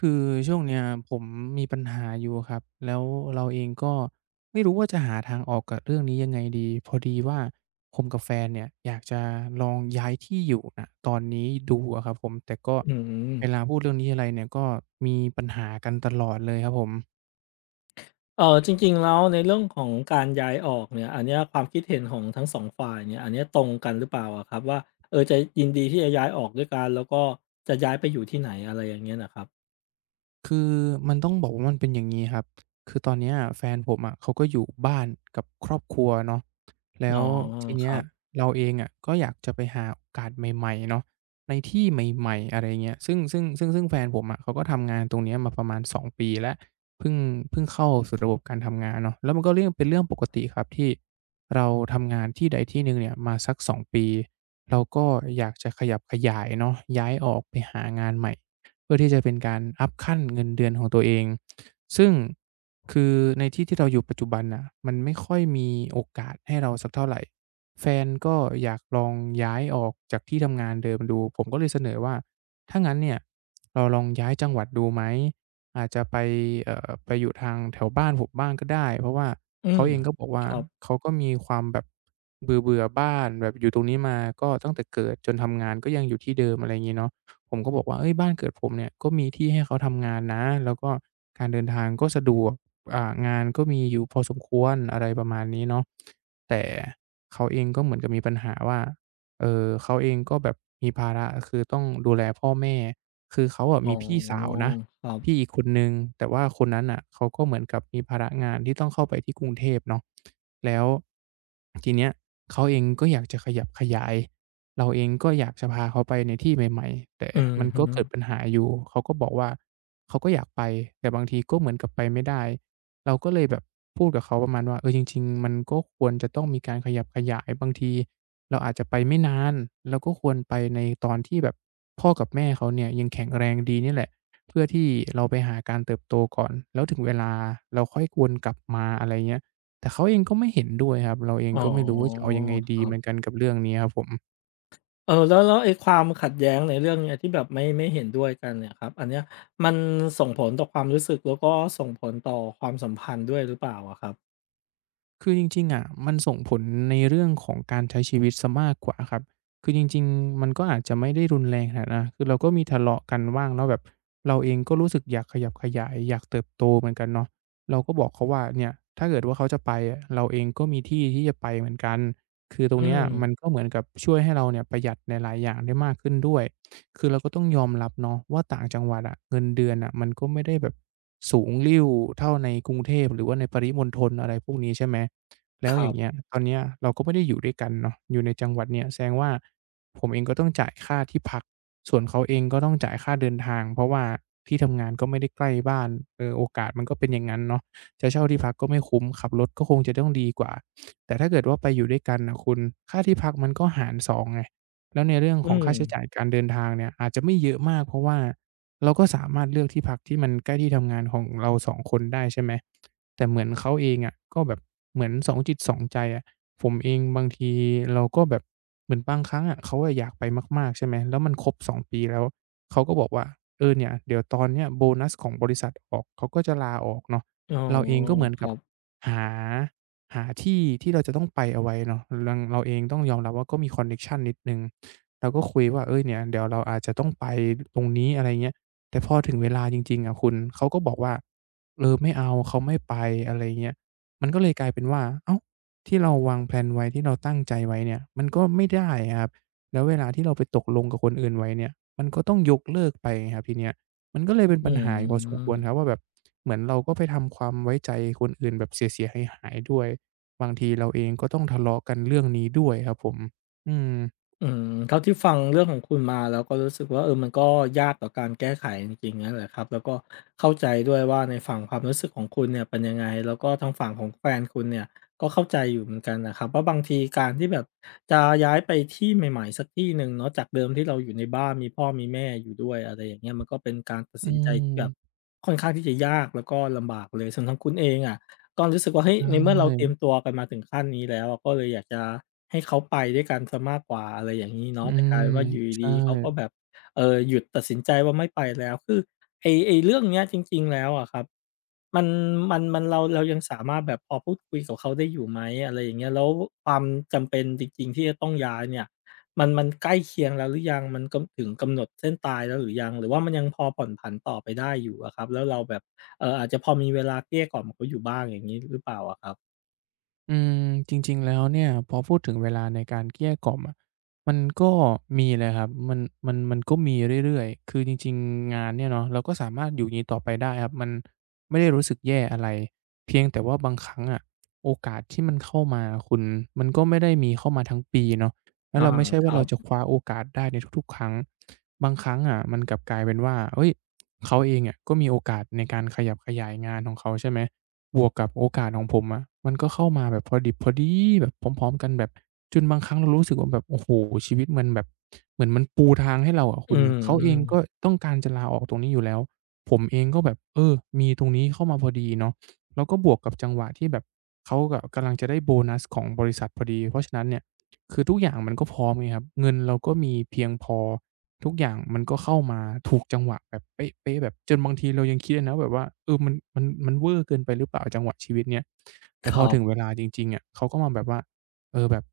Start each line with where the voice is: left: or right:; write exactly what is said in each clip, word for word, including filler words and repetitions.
right: คือช่วงเนี้ยผมมีปัญหาอยู่ครับแล้วเราเองก็ไม่รู้ว่าจะหาทางออกกับเรื่องนี้ยังไงดีพอดีว่าผมกับแฟนเนี่ยอยากจะลองย้ายที่อยู่นะตอนนี้ดูอะครับผมแต่ก็
left: อืม
right: เวลาพูดเรื่องนี้อะไรเนี่ยก็มีปัญหากันตลอดเลยครับผม
left: เออจริงๆแล้วในเรื่องของการย้ายออกเนี่ยอันเนี้ยความคิดเห็นของทั้งสองฝ่ายเนี่ยอันเนี้ยตรงกันหรือเปล่าอะครับว่าเออจะยินดีที่จะย้ายออกด้วยกันแล้วก็จะย้ายไปอยู่ที่ไหนอะไรอย่างเงี้ยนะครับ
right: คือมันต้องบอกว่ามันเป็นอย่างนี้ครับ คือตอนเนี้ยแฟนผมอะเขาก็อยู่บ้านกับครอบครัวเนาะแล้
left: อ๋
right: ว
left: อ
right: ที
left: ค
right: เนี้ย
left: รับ
right: เราเองอะก็อยากจะไปหาโอกาสใหม่ๆเนาะในที่ใหม่ๆอะไรเงี้ยซึ่งซึ่งซึ่งซึ่งแฟนผมอะเขาก็ทำงานตรงเนี้ยมาประมาณสองปีแล้วเพิ่งเพิ่งเข้าสู่ระบบการทำงานเนาะแล้วมันก็เรื่องเป็นเรื่องปกติครับที่เราทำงานที่ใดที่หนึ่งเนี่ยมาสักสองปีเราก็อยากจะขยับขยายเนาะย้ายออกไปหางานใหม่ เพื่อที่จะเป็นการอัปขั้นเงินเดือนของตัวเองซึ่งคือในที่ที่เราอยู่ปัจจุบันน่ะมันไม่ค่อยมีโอกาสให้เราสักเท่าไรแฟนก็อยากลองย้ายออกจากที่ทำงานเดิมดูผมก็เลยเสนอว่าถ้างั้นเนี่ยเราลองย้ายจังหวัดดูไหมอาจจะไปเอ่อไปอยู่ทางแถวบ้านผมบ้างก็ได้เพราะว่า
left: อื
right: เขา
left: ม
right: เองก็บอก
left: ค
right: ว่า
left: รับ
right: เขาก็มีความแบบเบื่อๆบ้านแบบอยู่ตรงนี้มาก็ตั้งแต่เกิดจนทำงานก็ยังอยู่ที่เดิมอะไรงี้เนาะ ผมก็บอกว่าเฮ้ยบ้านเกิดผมเนี่ยก็มีที่ให้เขาทำงานนะแล้วก็การเดินทางก็สะดวกอ่างานก็มีอยู่พอสมควรอะไรประมาณนี้เนาะแต่เขาเองก็เหมือนกับมีปัญหาว่าเอ่อเขาเองก็แบบมีภาระคือต้องดูแลพ่อแม่คือเขาอะ
left: อ๋อ
right: มีพี่สาวนะ
left: ครั
right: พี่
left: บ
right: อีกคนหนึ่งแต่ว่าคนนั้นน่ะเขาก็เหมือนกับมีภาระงานที่ต้องเข้าไปที่กรุงเทพเนาะแล้วทีเนี้ยเขาเองก็อยากจะขยับขยาย เราเองก็อยากจะพาเขาไปในที่ใหม่ๆแต่
left: อืม
right: มัน
left: ฮึ
right: ก็เกิดปัญหาอยู่เขาก็บอกว่าเขาก็อยากไปแต่บางทีก็เหมือนกับไปไม่ได้เราก็เลยแบบพูดกับเขาประมาณว่าเออจริงๆมันก็ควรจะต้องมีการขยับขยายบางทีเราอาจจะไปไม่นานเราก็ควรไปในตอนที่แบบพ่อกับแม่เขาเนี่ยยังแข็งแรงดีนี่แหละเพื่อที่เราไปหาการเติบโตก่อนแล้วถึงเวลาเราค่อยวนกลับมาอะไรเงี้ยแต่เขาเองก็ไม่เห็นด้วยครับเราเอง
left: อ๋อ
right: ก็ไม่รู้ว่าจะเอายังไง
left: ค
right: ดี
left: รั
right: เหมือน
left: บ
right: กันกับเรื่องนี้ครับผม
left: เออแล้วแล้วไอ้ความขัดแย้งในเรื่องเนี้ยที่แบบไม่ไม่เห็นด้วยกันเนี่ยครับอันเนี้ยมันส่งผลต่อความรู้สึกแล้วก็ส่งผลต่อความสัมพันธ์ด้วยหรือเปล่าอะครับ
right: คือจริงๆอะมันส่งผลในเรื่องของการใช้ชีวิตเสียมากกว่าครับคือจริงๆมันก็อาจจะไม่ได้รุนแรงขนาดนั้นคือเราก็มีทะเลาะกันบ้างเนาะแบบเราเองก็รู้สึกอยากขยับขยายอยากเติบโตเหมือนกันเนาะเราก็บอกเขาว่าเนี่ยถ้าเกิดว่าเขาจะไปอะเราเองก็มีที่ที่จะไปเหมือนกันคือตรง
left: อื
right: เนี้ย
left: ม
right: มันก็เหมือนกับช่วยให้เราเนี่ยประหยัดในหลายอย่างได้มากขึ้นด้วย คือเราก็ต้องยอมรับเนาะว่าต่างจังหวัดอะเงินเดือนอะมันก็ไม่ได้แบบสูงลิ่วเท่าในกรุงเทพหรือว่าในปริมณฑลอะไรพวกนี้ใช่ไหมแล้
left: ค
right: วอ
left: รั
right: ย่างเงี้
left: บ
right: ยตอนเนี้ยเราก็ไม่ได้อยู่ด้วยกันเนาะอยู่ในจังหวัดเนี้ยแสดงว่าผมเองก็ต้องจ่ายค่าที่พักส่วนเขาเองก็ต้องจ่ายค่าเดินทางเพราะว่าที่ทำงานก็ไม่ได้ใกล้บ้านเออโอกาสมันก็เป็นอย่างงั้นเนาะจะเช่าที่พักก็ไม่คุ้มขับรถก็คงจะต้องดีกว่าแต่ถ้าเกิดว่าไปอยู่ด้วยกันน่ะคุณค่าที่พักมันก็หารสองไง แล้วในเรื่อง
left: อื
right: ของ
left: ม
right: ค่าใช้จ่ายการเดินทางเนี่ยอาจจะไม่เยอะมากเพราะว่าเราก็สามารถเลือกที่พักที่มันใกล้ที่ทำงานของเราสองคนได้ใช่ไหมแต่เหมือนเขาเองอะก็แบบเหมือนสองจิตสองใจอะผมเองบางทีเราก็แบบเหมือนบางครั้งอะเขาอะอยากไปมากๆใช่ไหมแล้วมันครบสองปีแล้วเขาก็บอกว่าเออเนี่ยเดี๋ยวตอนเนี้ยโบนัสของบริษัทออกเขาก็จะลาออกเนาะ
left: อ๋อ
right: เราเองก็เหมือน
left: ค
right: กั
left: รั
right: บ
left: บ
right: หา หาที่ที่เราจะต้องไปเอาไว้เนาะรังเราเองต้องยอมรับว่าก็มีคอนเน็กชันนิดหนึ่งเราก็คุยว่าเฮ้ยเนี่ยเดี๋ยวเราอาจจะต้องไปตรงนี้อะไรเงี้ยแต่พอถึงเวลาจริงๆอะคุณเขาก็บอกว่าเออไม่เอาเขาไม่ไปอะไรเงี้ยมันก็เลยกลายเป็นว่าอ้าวที่เราวางแพลนไว้ที่เราตั้งใจไว้เนี่ยมันก็ไม่ได้อะครับแล้วเวลาที่เราไปตกลงกับคนอื่นไว้เนี่ยมันก็ต้องยกเลิกไปไงครับทีเนี้ยมันก็เลยเป็น
left: อื
right: ปัญหาอยู่พอสมควรครับ
left: ม
right: ว่าแบบเหมือนเราก็ไปทำความไว้ใจคนอื่นแบบเสียๆหายๆด้วย บางทีเราเองก็ต้องทะเลาะกันเรื่องนี้ด้วยครับผม อืม
left: อืมเท่าที่ฟังเรื่องของคุณมาแล้วก็รู้สึกว่าเออมันก็ยากต่อการแก้ไขจริงๆนั่นแหละครับแล้วก็เข้าใจด้วยว่าในฝั่งความรู้สึกของคุณเนี่ยเป็นยังไงแล้วก็ทางฝั่งของแฟนคุณเนี่ยก็เข้าใจอยู่เหมือนกันนะครับว่าบางทีการที่แบบจะย้ายไปที่ใหม่ๆสักที่หนึ่งเนาะจากเดิมที่เราอยู่ในบ้านมีพ่อมีแม่อยู่ด้วยอะไรอย่างเงี้ยมันก็เป็นการตัด
right: อื
left: สินใจที่แบบ
right: ม
left: ค่อนข้างที่จะยากแล้วก็ลำบากเลยส่วนทางคุณเองอะ ก็รู้สึกว่าเฮ้ยในเมื่
right: ใช่
left: อเราเตรียมตัวกันมาถึงขั้นนี้แล้วก็เลยอยากจะให้เขาไปด้วยกันเสียมากกว่าอะไรอย่างงี้เนาะ
right: อื
left: แต่ก
right: ม
left: ลายเป็นว่าอยู่
right: ใช่
left: ดีๆเขาก็แบบเอ่อหยุดตัดสินใจว่าไม่ไปแล้วคือไอ้ไอ้เรื่องเนี้ยจริงๆแล้วอะครับมันมันมันเราเรายังสามารถแบบพอพูดคุยกับเขาได้อยู่ไหมอะไรอย่างเงี้ยแล้วความจำเป็นจริงๆที่จะต้องย้ายเนี่ยมันมันใกล้เคียงแล้วหรือยังมันกำถึงกำหนดเส้นตายแล้วหรือยังหรือว่ามันยังพอผ่อนผันต่อไปได้อยู่อะครับแล้วเราแบบ เอ่ออาจจะพอมีเวลาเกลี้ยกล่อมเขาอยู่บ้างอย่างงี้หรือเปล่าอะครับ
right: อืมจริงๆแล้วเนี่ยพอพูดถึงเวลาในการเกลี้ยกล่อมอะมันก็มีเลยครับมันมันมันก็มีเรื่อยๆคือจริงๆงานเนี่ยเนาะเราก็สามารถอยู่อย่างงี้ต่อไปได้ครับมันไม่ได้รู้สึกแย่อะไรเพียงแต่ว่าบางครั้งอะโอกาสที่มันเข้ามาคุณมันก็ไม่ได้มีเข้ามาทั้งปีเนาะแล้ว
left: อา
right: เราไม่ใช่
left: ค
right: ว่า
left: รั
right: เรา
left: บ
right: จะคว้าโอกาสได้ในทุกๆครั้งบางครั้งอะมันกลับกลายเป็นว่าเฮ้ยเขาเองอะก็มีโอกาสในการขยับขยายงานของเขาใช่ไหม บวกกับโอกาสของผมอะมันก็เข้ามาแบบพอดิบพอดีแบบพร้อมๆกันแบบจนบางครั้งเรารู้สึกว่าแบบโอ้โฮชีวิตมันแบบเหมือนมันปูทางให้เราอะ
left: อื
right: คุณเขาเองก็
left: ม
right: ต้องการจะลาออกตรงนี้อยู่แล้วผมเองก็แบบเออมีตรงนี้เข้ามาพอดีเนาะแล้วก็บวกกับจังหวะที่แบบเขาอะกำลังจะได้โบนัสของบริษัทพอดีเพราะฉะนั้นเนี่ยคือทุกอย่างมันก็พร้อมไงครับเงินเราก็มีเพียงพอ ทุกอย่างมันก็เข้ามาถูกจังหวะแบบเป๊ะๆแบบจนบางทีเรายังคิดเลยนะแบบว่าเออมันมันมันเวอร์เกินไปหรือเปล่าจังหวะชีวิตเนี้ยแต่
left: ๆค
right: พอ
left: รับ
right: ถึงเวลาจริงๆอะเขาก็มาแบบว่าเออแบบ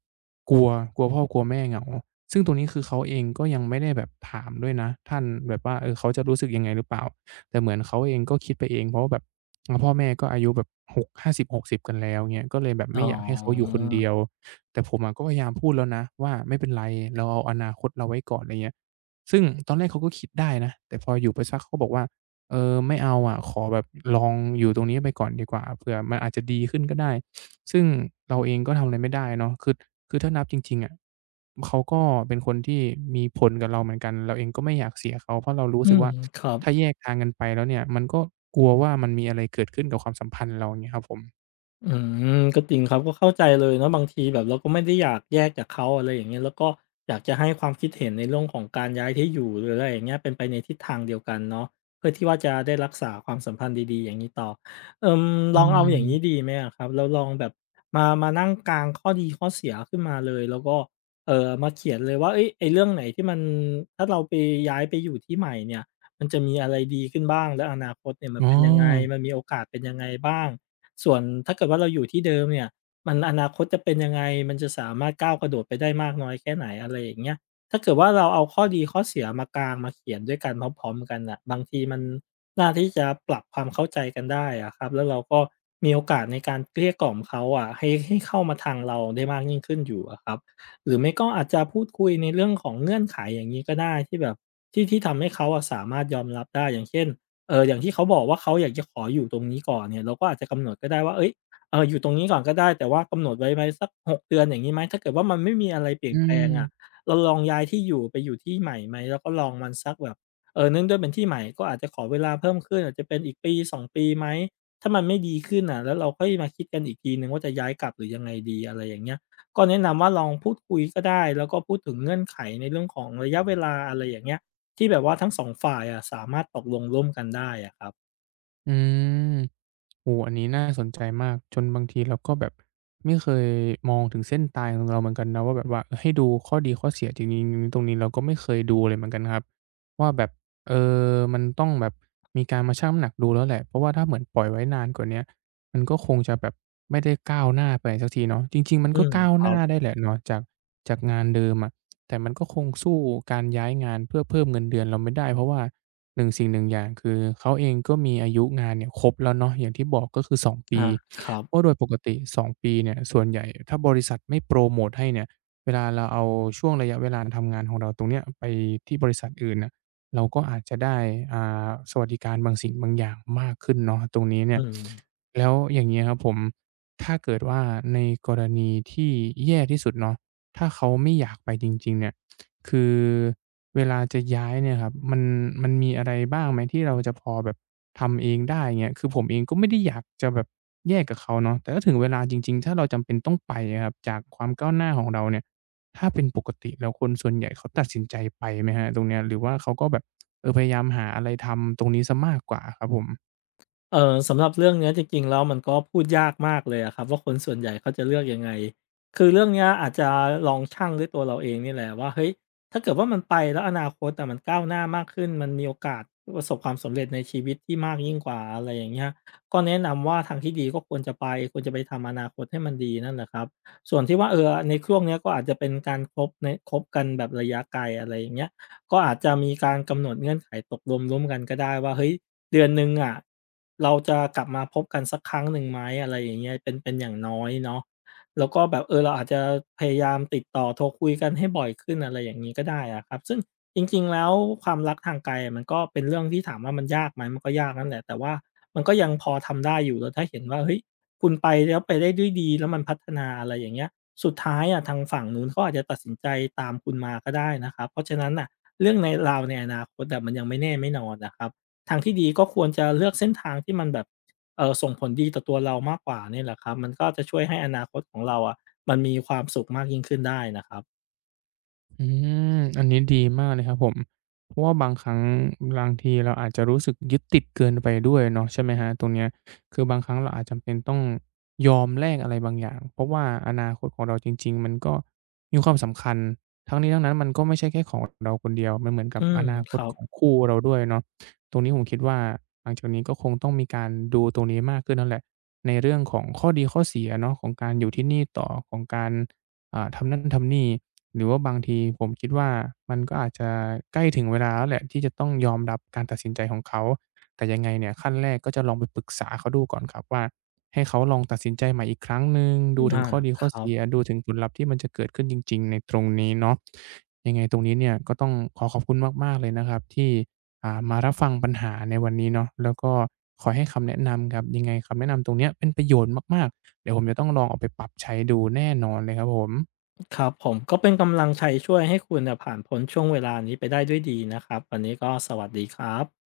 right: กลัวกลัวพ่อกลัวแม่เหงาซึ่งตรงนี้คือเขาเองก็ยังไม่ได้แบบถามด้วยนะท่านแบบว่าเออเขาจะรู้สึกยังไงหรือเปล่าแต่เหมือนเขาเองก็คิดไปเองเพราะว่าแบบอาพ่อแม่ก็อายุแบบ6 ห้าสิบหกสิบกสิบกันแล้วเงี้ยก็เลยแบบ
left: อ๋
right: ไม่อยากให้เขาอ
left: อ
right: ยู่คนเดียวแต่ผมอะก็พยายามพูดแล้วนะว่าไม่เป็นไรเราเอาอนาคตเราไว้ก่อนอะไรเงี้ย ซึ่งตอนแรกเขาก็คิดได้นะแต่พออยู่ไปสักเขาบอกว่าเออไม่เอาอะขอแบบลองอยู่ตรงนี้ไปก่อนดีกว่าเผื่อมันอาจจะดีขึ้นก็ได้ซึ่งเราเองก็ทำอะไรไม่ได้เนาะคือคือถ้านับจริงๆอะเขาก็เป็นคนที่มีผลกับเราเหมือนกันเราเองก็ไม่อยากเสียเขาเพราะเรารู้
left: อื
right: สึก
left: ม
right: ว่า
left: ครับ
right: ถ้าแยกทางกันไปแล้วเนี่ยมันก็กลัวว่ามันมีอะไรเกิดขึ้นกับความสัมพันธ์เราอย่างเงี้ยครับผม
left: อืมก็จริงครับก็เข้าใจเลยเนาะบางทีแบบเราก็ไม่ได้อยากแยกจากเขาอะไรอย่างเงี้ยแล้วก็อยากจะให้ความคิดเห็นในเรื่องของการย้ายที่อยู่หรืออะไรอย่างเงี้ยเป็นไปในทิศทางเดียวกันเนาะเพื่อที่ว่าจะได้รักษาความสัมพันธ์ดีๆอย่างงี้ต่อเอ่อ
right: อื
left: ลองเอาอย่างงี้ดี
right: ม
left: ไหมอะครับเราลองแบบมามานั่งกางข้อดีข้อเสียขึ้นมาเลยแล้วก็เอ่อมาเขียนเลยว่าเฮ้ยไอ้เรื่องไหนที่มันถ้าเราไปย้ายไปอยู่ที่ใหม่เนี่ยมันจะมีอะไรดีขึ้นบ้างและอนาคตเนี่ยมัน
right: อ๋อ
left: เป็นยังไงมันมีโอกาสเป็นยังไงบ้าง ส่วนถ้าเกิดว่าเราอยู่ที่เดิมเนี่ยมันอนาคตจะเป็นยังไงมันจะสามารถก้าวกระโดดไปได้มากน้อยแค่ไหนอะไรอย่างเงี้ยถ้าเกิดว่าเราเอาข้อดีข้อเสียมากางมาเขียนด้วยกันพร้อมๆกันน่ะบางทีมันน่าที่จะปรับความเข้าใจกันได้อะครับแล้วเราก็มีโอกาสในการเกลี้ยกล่อมเขาอะให้ให้เข้ามาทางเราได้มากยิ่งขึ้นอยู่อะครับหรือไม่ก็อาจจะพูดคุยในเรื่องของเงื่อนไขอย่างงี้ก็ได้ที่แบบที่ที่ทำให้เขาอะสามารถยอมรับได้อย่างเช่น เอออย่างที่เขาบอกว่าเขาอยากจะขออยู่ตรงนี้ก่อนเนี่ยเราก็อาจจะกำหนดก็ได้ว่าเอ้ยเอออยู่ตรงนี้ก่อนก็ได้แต่ว่ากำหนดไว้ไหมสักหกเดือนอย่างนี้ไหมถ้าเกิดว่ามันไม่มีอะไรเปลี่ย
right: อื
left: นแปลงอะ
right: ม
left: เราลองย้ายที่อยู่ไปอยู่ที่ใหม่ไหมแล้วก็ลองมันสักแบบเออเนื่องด้วยเป็นที่ใหม่ก็อาจจะขอเวลาเพิ่มขึ้นอาจจะเป็นอีกปีสองปีไหมถ้ามันไม่ดีขึ้นอ่ะแล้วเราค่อยมาคิดกันอีกทีหนึ่งว่าจะย้ายกลับหรือยังไงดีอะไรอย่างเงี้ยก็แนะนำว่าลองพูดคุยก็ได้แล้วก็พูดถึงเงื่อนไขในเรื่องของระยะเวลาอะไรอย่างเงี้ย ที่แบบว่าทั้งสองฝ่ายอะสามารถตกลงร่วมกันได้อะครับ
right: อืม โอ้อันนี้น่าสนใจมากจนบางทีเราก็แบบไม่เคยมองถึงเส้นตายของเราเหมือนกันนะว่าแบบว่าเออให้ดูข้อดีข้อเสียจริงๆตรงนี้เราก็ไม่เคยดูเลยเหมือนกันครับว่าแบบเออมันต้องแบบมีการมาชั่งน้ำหนักดูแล้วแหละเพราะว่าถ้าเหมือนปล่อยไว้นานกว่าเนี้ยมันก็คงจะแบบไม่ได้ก้าวหน้าไปสักทีเนาะจริงๆมัน
left: อื
right: ก็
left: ม
right: ก้าว
left: ค
right: ห
left: รั
right: น้า
left: บ
right: ได้แหละเนาะจากจากงานเดิมอะ แต่มันก็คงสู้การย้ายงานเพื่อเพิ่มเงินเดือนเราไม่ได้เพราะว่าหนึ่งสิ่งหนึ่งอย่างคือเขาเองก็มีอายุงานเนี่ยครบแล้วเนาะอย่างที่บอกก็คือสองปี
left: อาครั
right: เพราะ
left: บ
right: โดยปกติสองปีเนี่ยส่วนใหญ่ถ้าบริษัทไม่โพรโมตให้เนี่ยเวลาเราเอาช่วงระยะเวลาทำงานของเราตรงเนี้ยไปที่บริษัทอื่นน่ะเราก็อาจจะได้อ่าสวัสดิการบางสิ่งบางอย่างมากขึ้นเนาะตรงนี้เนี่
left: อื
right: ย
left: ม
right: แล้วอย่างงี้ครับผมถ้าเกิดว่าในกรณีที่แย่ที่สุดเนาะ ถ้าเขาไม่อยากไปจริงๆเนี่ยคือเวลาจะย้ายเนี่ยครับมันมันมีอะไรบ้างไหมที่เราจะพอแบบทำเองได้เงี้ยคือผมเองก็ไม่ได้อยากจะแบบแยกกับเขาเนาะแต่ถ้าถึงเวลาจริงๆถ้าเราจำเป็นต้องไปอะครับจากความก้าวหน้าของเราเนี่ยถ้าเป็นปกติแล้วคนส่วนใหญ่เขาตัดสินใจไปไหมครับตรงเนี้ยหรือว่าเขาก็แบบเออพยายามหาอะไรทำตรงนี้เสียมากกว่าครับผม
left: เอ่อสำหรับเรื่องเนี้ยจริงๆแล้วมันก็พูดยากมากเลยอะครับว่าคนส่วนใหญ่เขาจะเลือกยังไงคือเรื่องเนี้ยอาจจะลองชั่งด้วยตัวเราเองนี่แหละว่าเฮ้ยถ้าเกิดว่ามันไปแล้วอนาคตแต่มันก้าวหน้ามากขึ้นมันมีโอกาสประสบความสำเร็จในชีวิตที่มากยิ่งกว่าอะไรอย่างเงี้ยก็แนะนำว่าทางที่ดีก็ควรจะไปควรจะไปทำอนาคตให้มันดีนั่นแหละครับส่วนที่ว่าเออในช่วงเนี้ยก็อาจจะเป็นการคบในคบกันแบบระยะไกลอะไรอย่างเงี้ยก็อาจจะมีการกำหนดเงื่อนไขตกลงร่วมกันก็ได้ว่าเฮ้ย เดือนหนึ่งอะเราจะกลับมาพบกันสักครั้งหนึ่งไหมอะไรอย่างเงี้ยเป็นเป็นอย่างน้อยเนาะแล้วก็แบบเออเราอาจจะพยายามติดต่อโทรคุยกันให้บ่อยขึ้นอะไรอย่างงี้ก็ได้อะครับซึ่งจริงๆแล้วความรักทางไกลอะมันก็เป็นเรื่องที่ถามว่ามันยากไหมมันก็ยากนั่นแหละแต่ว่ามันก็ยังพอทำได้อยู่แล้วถ้าเห็นว่าเฮ้ยคุณไปแล้วไปได้ด้วยดีแล้วมันพัฒนาอะไรอย่างเงี้ยสุดท้ายอะทางฝั่งนู้นเขาอาจจะตัดสินใจตามคุณมาก็ได้นะครับเพราะฉะนั้นน่ะเรื่องในราวในอนาคตอะมันยังไม่แน่ไม่นอนอะครับ ทางที่ดีก็ควรจะเลือกเส้นทางที่มันแบบเอ่อส่งผลดีต่อตัวเรามากกว่าเนี่ยแหละครับมันก็จะช่วยให้อนาคตของเราอะมันมีความสุขมากยิ่งขึ้นได้นะครับ
right: อืมอันนี้ดีมากเลยครับผมเพราะว่าบางครั้งบางทีเราอาจจะรู้สึกยึดติดเกินไปด้วยเนาะใช่ไหมครับตรงเนี้ยคือบางครั้งเราอาจจำเป็นต้องยอมแลกอะไรบางอย่างเพราะว่าอนาคตของเราจริงๆมันก็มีความสำคัญทั้งนี้ทั้งนั้นมันก็ไม่ใช่แค่ของเราคนเดียวมันเหมือนกั
left: อื
right: บ
left: ม
right: อนาค
left: ค
right: ต
left: รับ
right: ของคู่เราด้วยเนาะตรงนี้ผมคิดว่าหลังจากนี้ก็คงต้องมีการดูตรงนี้มากขึ้นนั่นแหละในเรื่องของข้อดีข้อเสียเนาะของการอยู่ที่นี่ต่อของการ อ่าทำนั่นทำนี่หรือว่าบางทีผมคิดว่ามันก็อาจจะใกล้ถึงเวลาแล้วแหละที่จะต้องยอมรับการตัดสินใจของเขาแต่ยังไงเนี่ยขั้นแรกก็จะลองไปปรึกษาเขาดูก่อนครับว่าให้เขาลองตัดสินใจใหม่อีกครั้งหนึ่งดูถึง
left: อา
right: ข้อดี
left: ค
right: ข้อ
left: รับ
right: เสียดูถึงผลลัพธ์ที่มันจะเกิดขึ้นจริงๆในตรงนี้เนาะยังไงตรงนี้เนี่ยก็ต้องขอขอบคุณมากๆเลยนะครับที่อ่ามารับฟังปัญหาในวันนี้เนาะแล้วก็ขอให้คำแนะนำครับยังไงคำแนะนำตรงเนี้ยเป็นประโยชน์มาก เดี๋ยวผมจะต้องลองเอาไปปรับใช้ดูแน่นอนเลยครับผม
left: ครับผมก็เป็นกำลังใจช่วยให้คุณน่ะผ่านพ้นช่วงเวลานี้ไปได้ด้วยดีนะครับวันนี้ก็สวัสดีครับ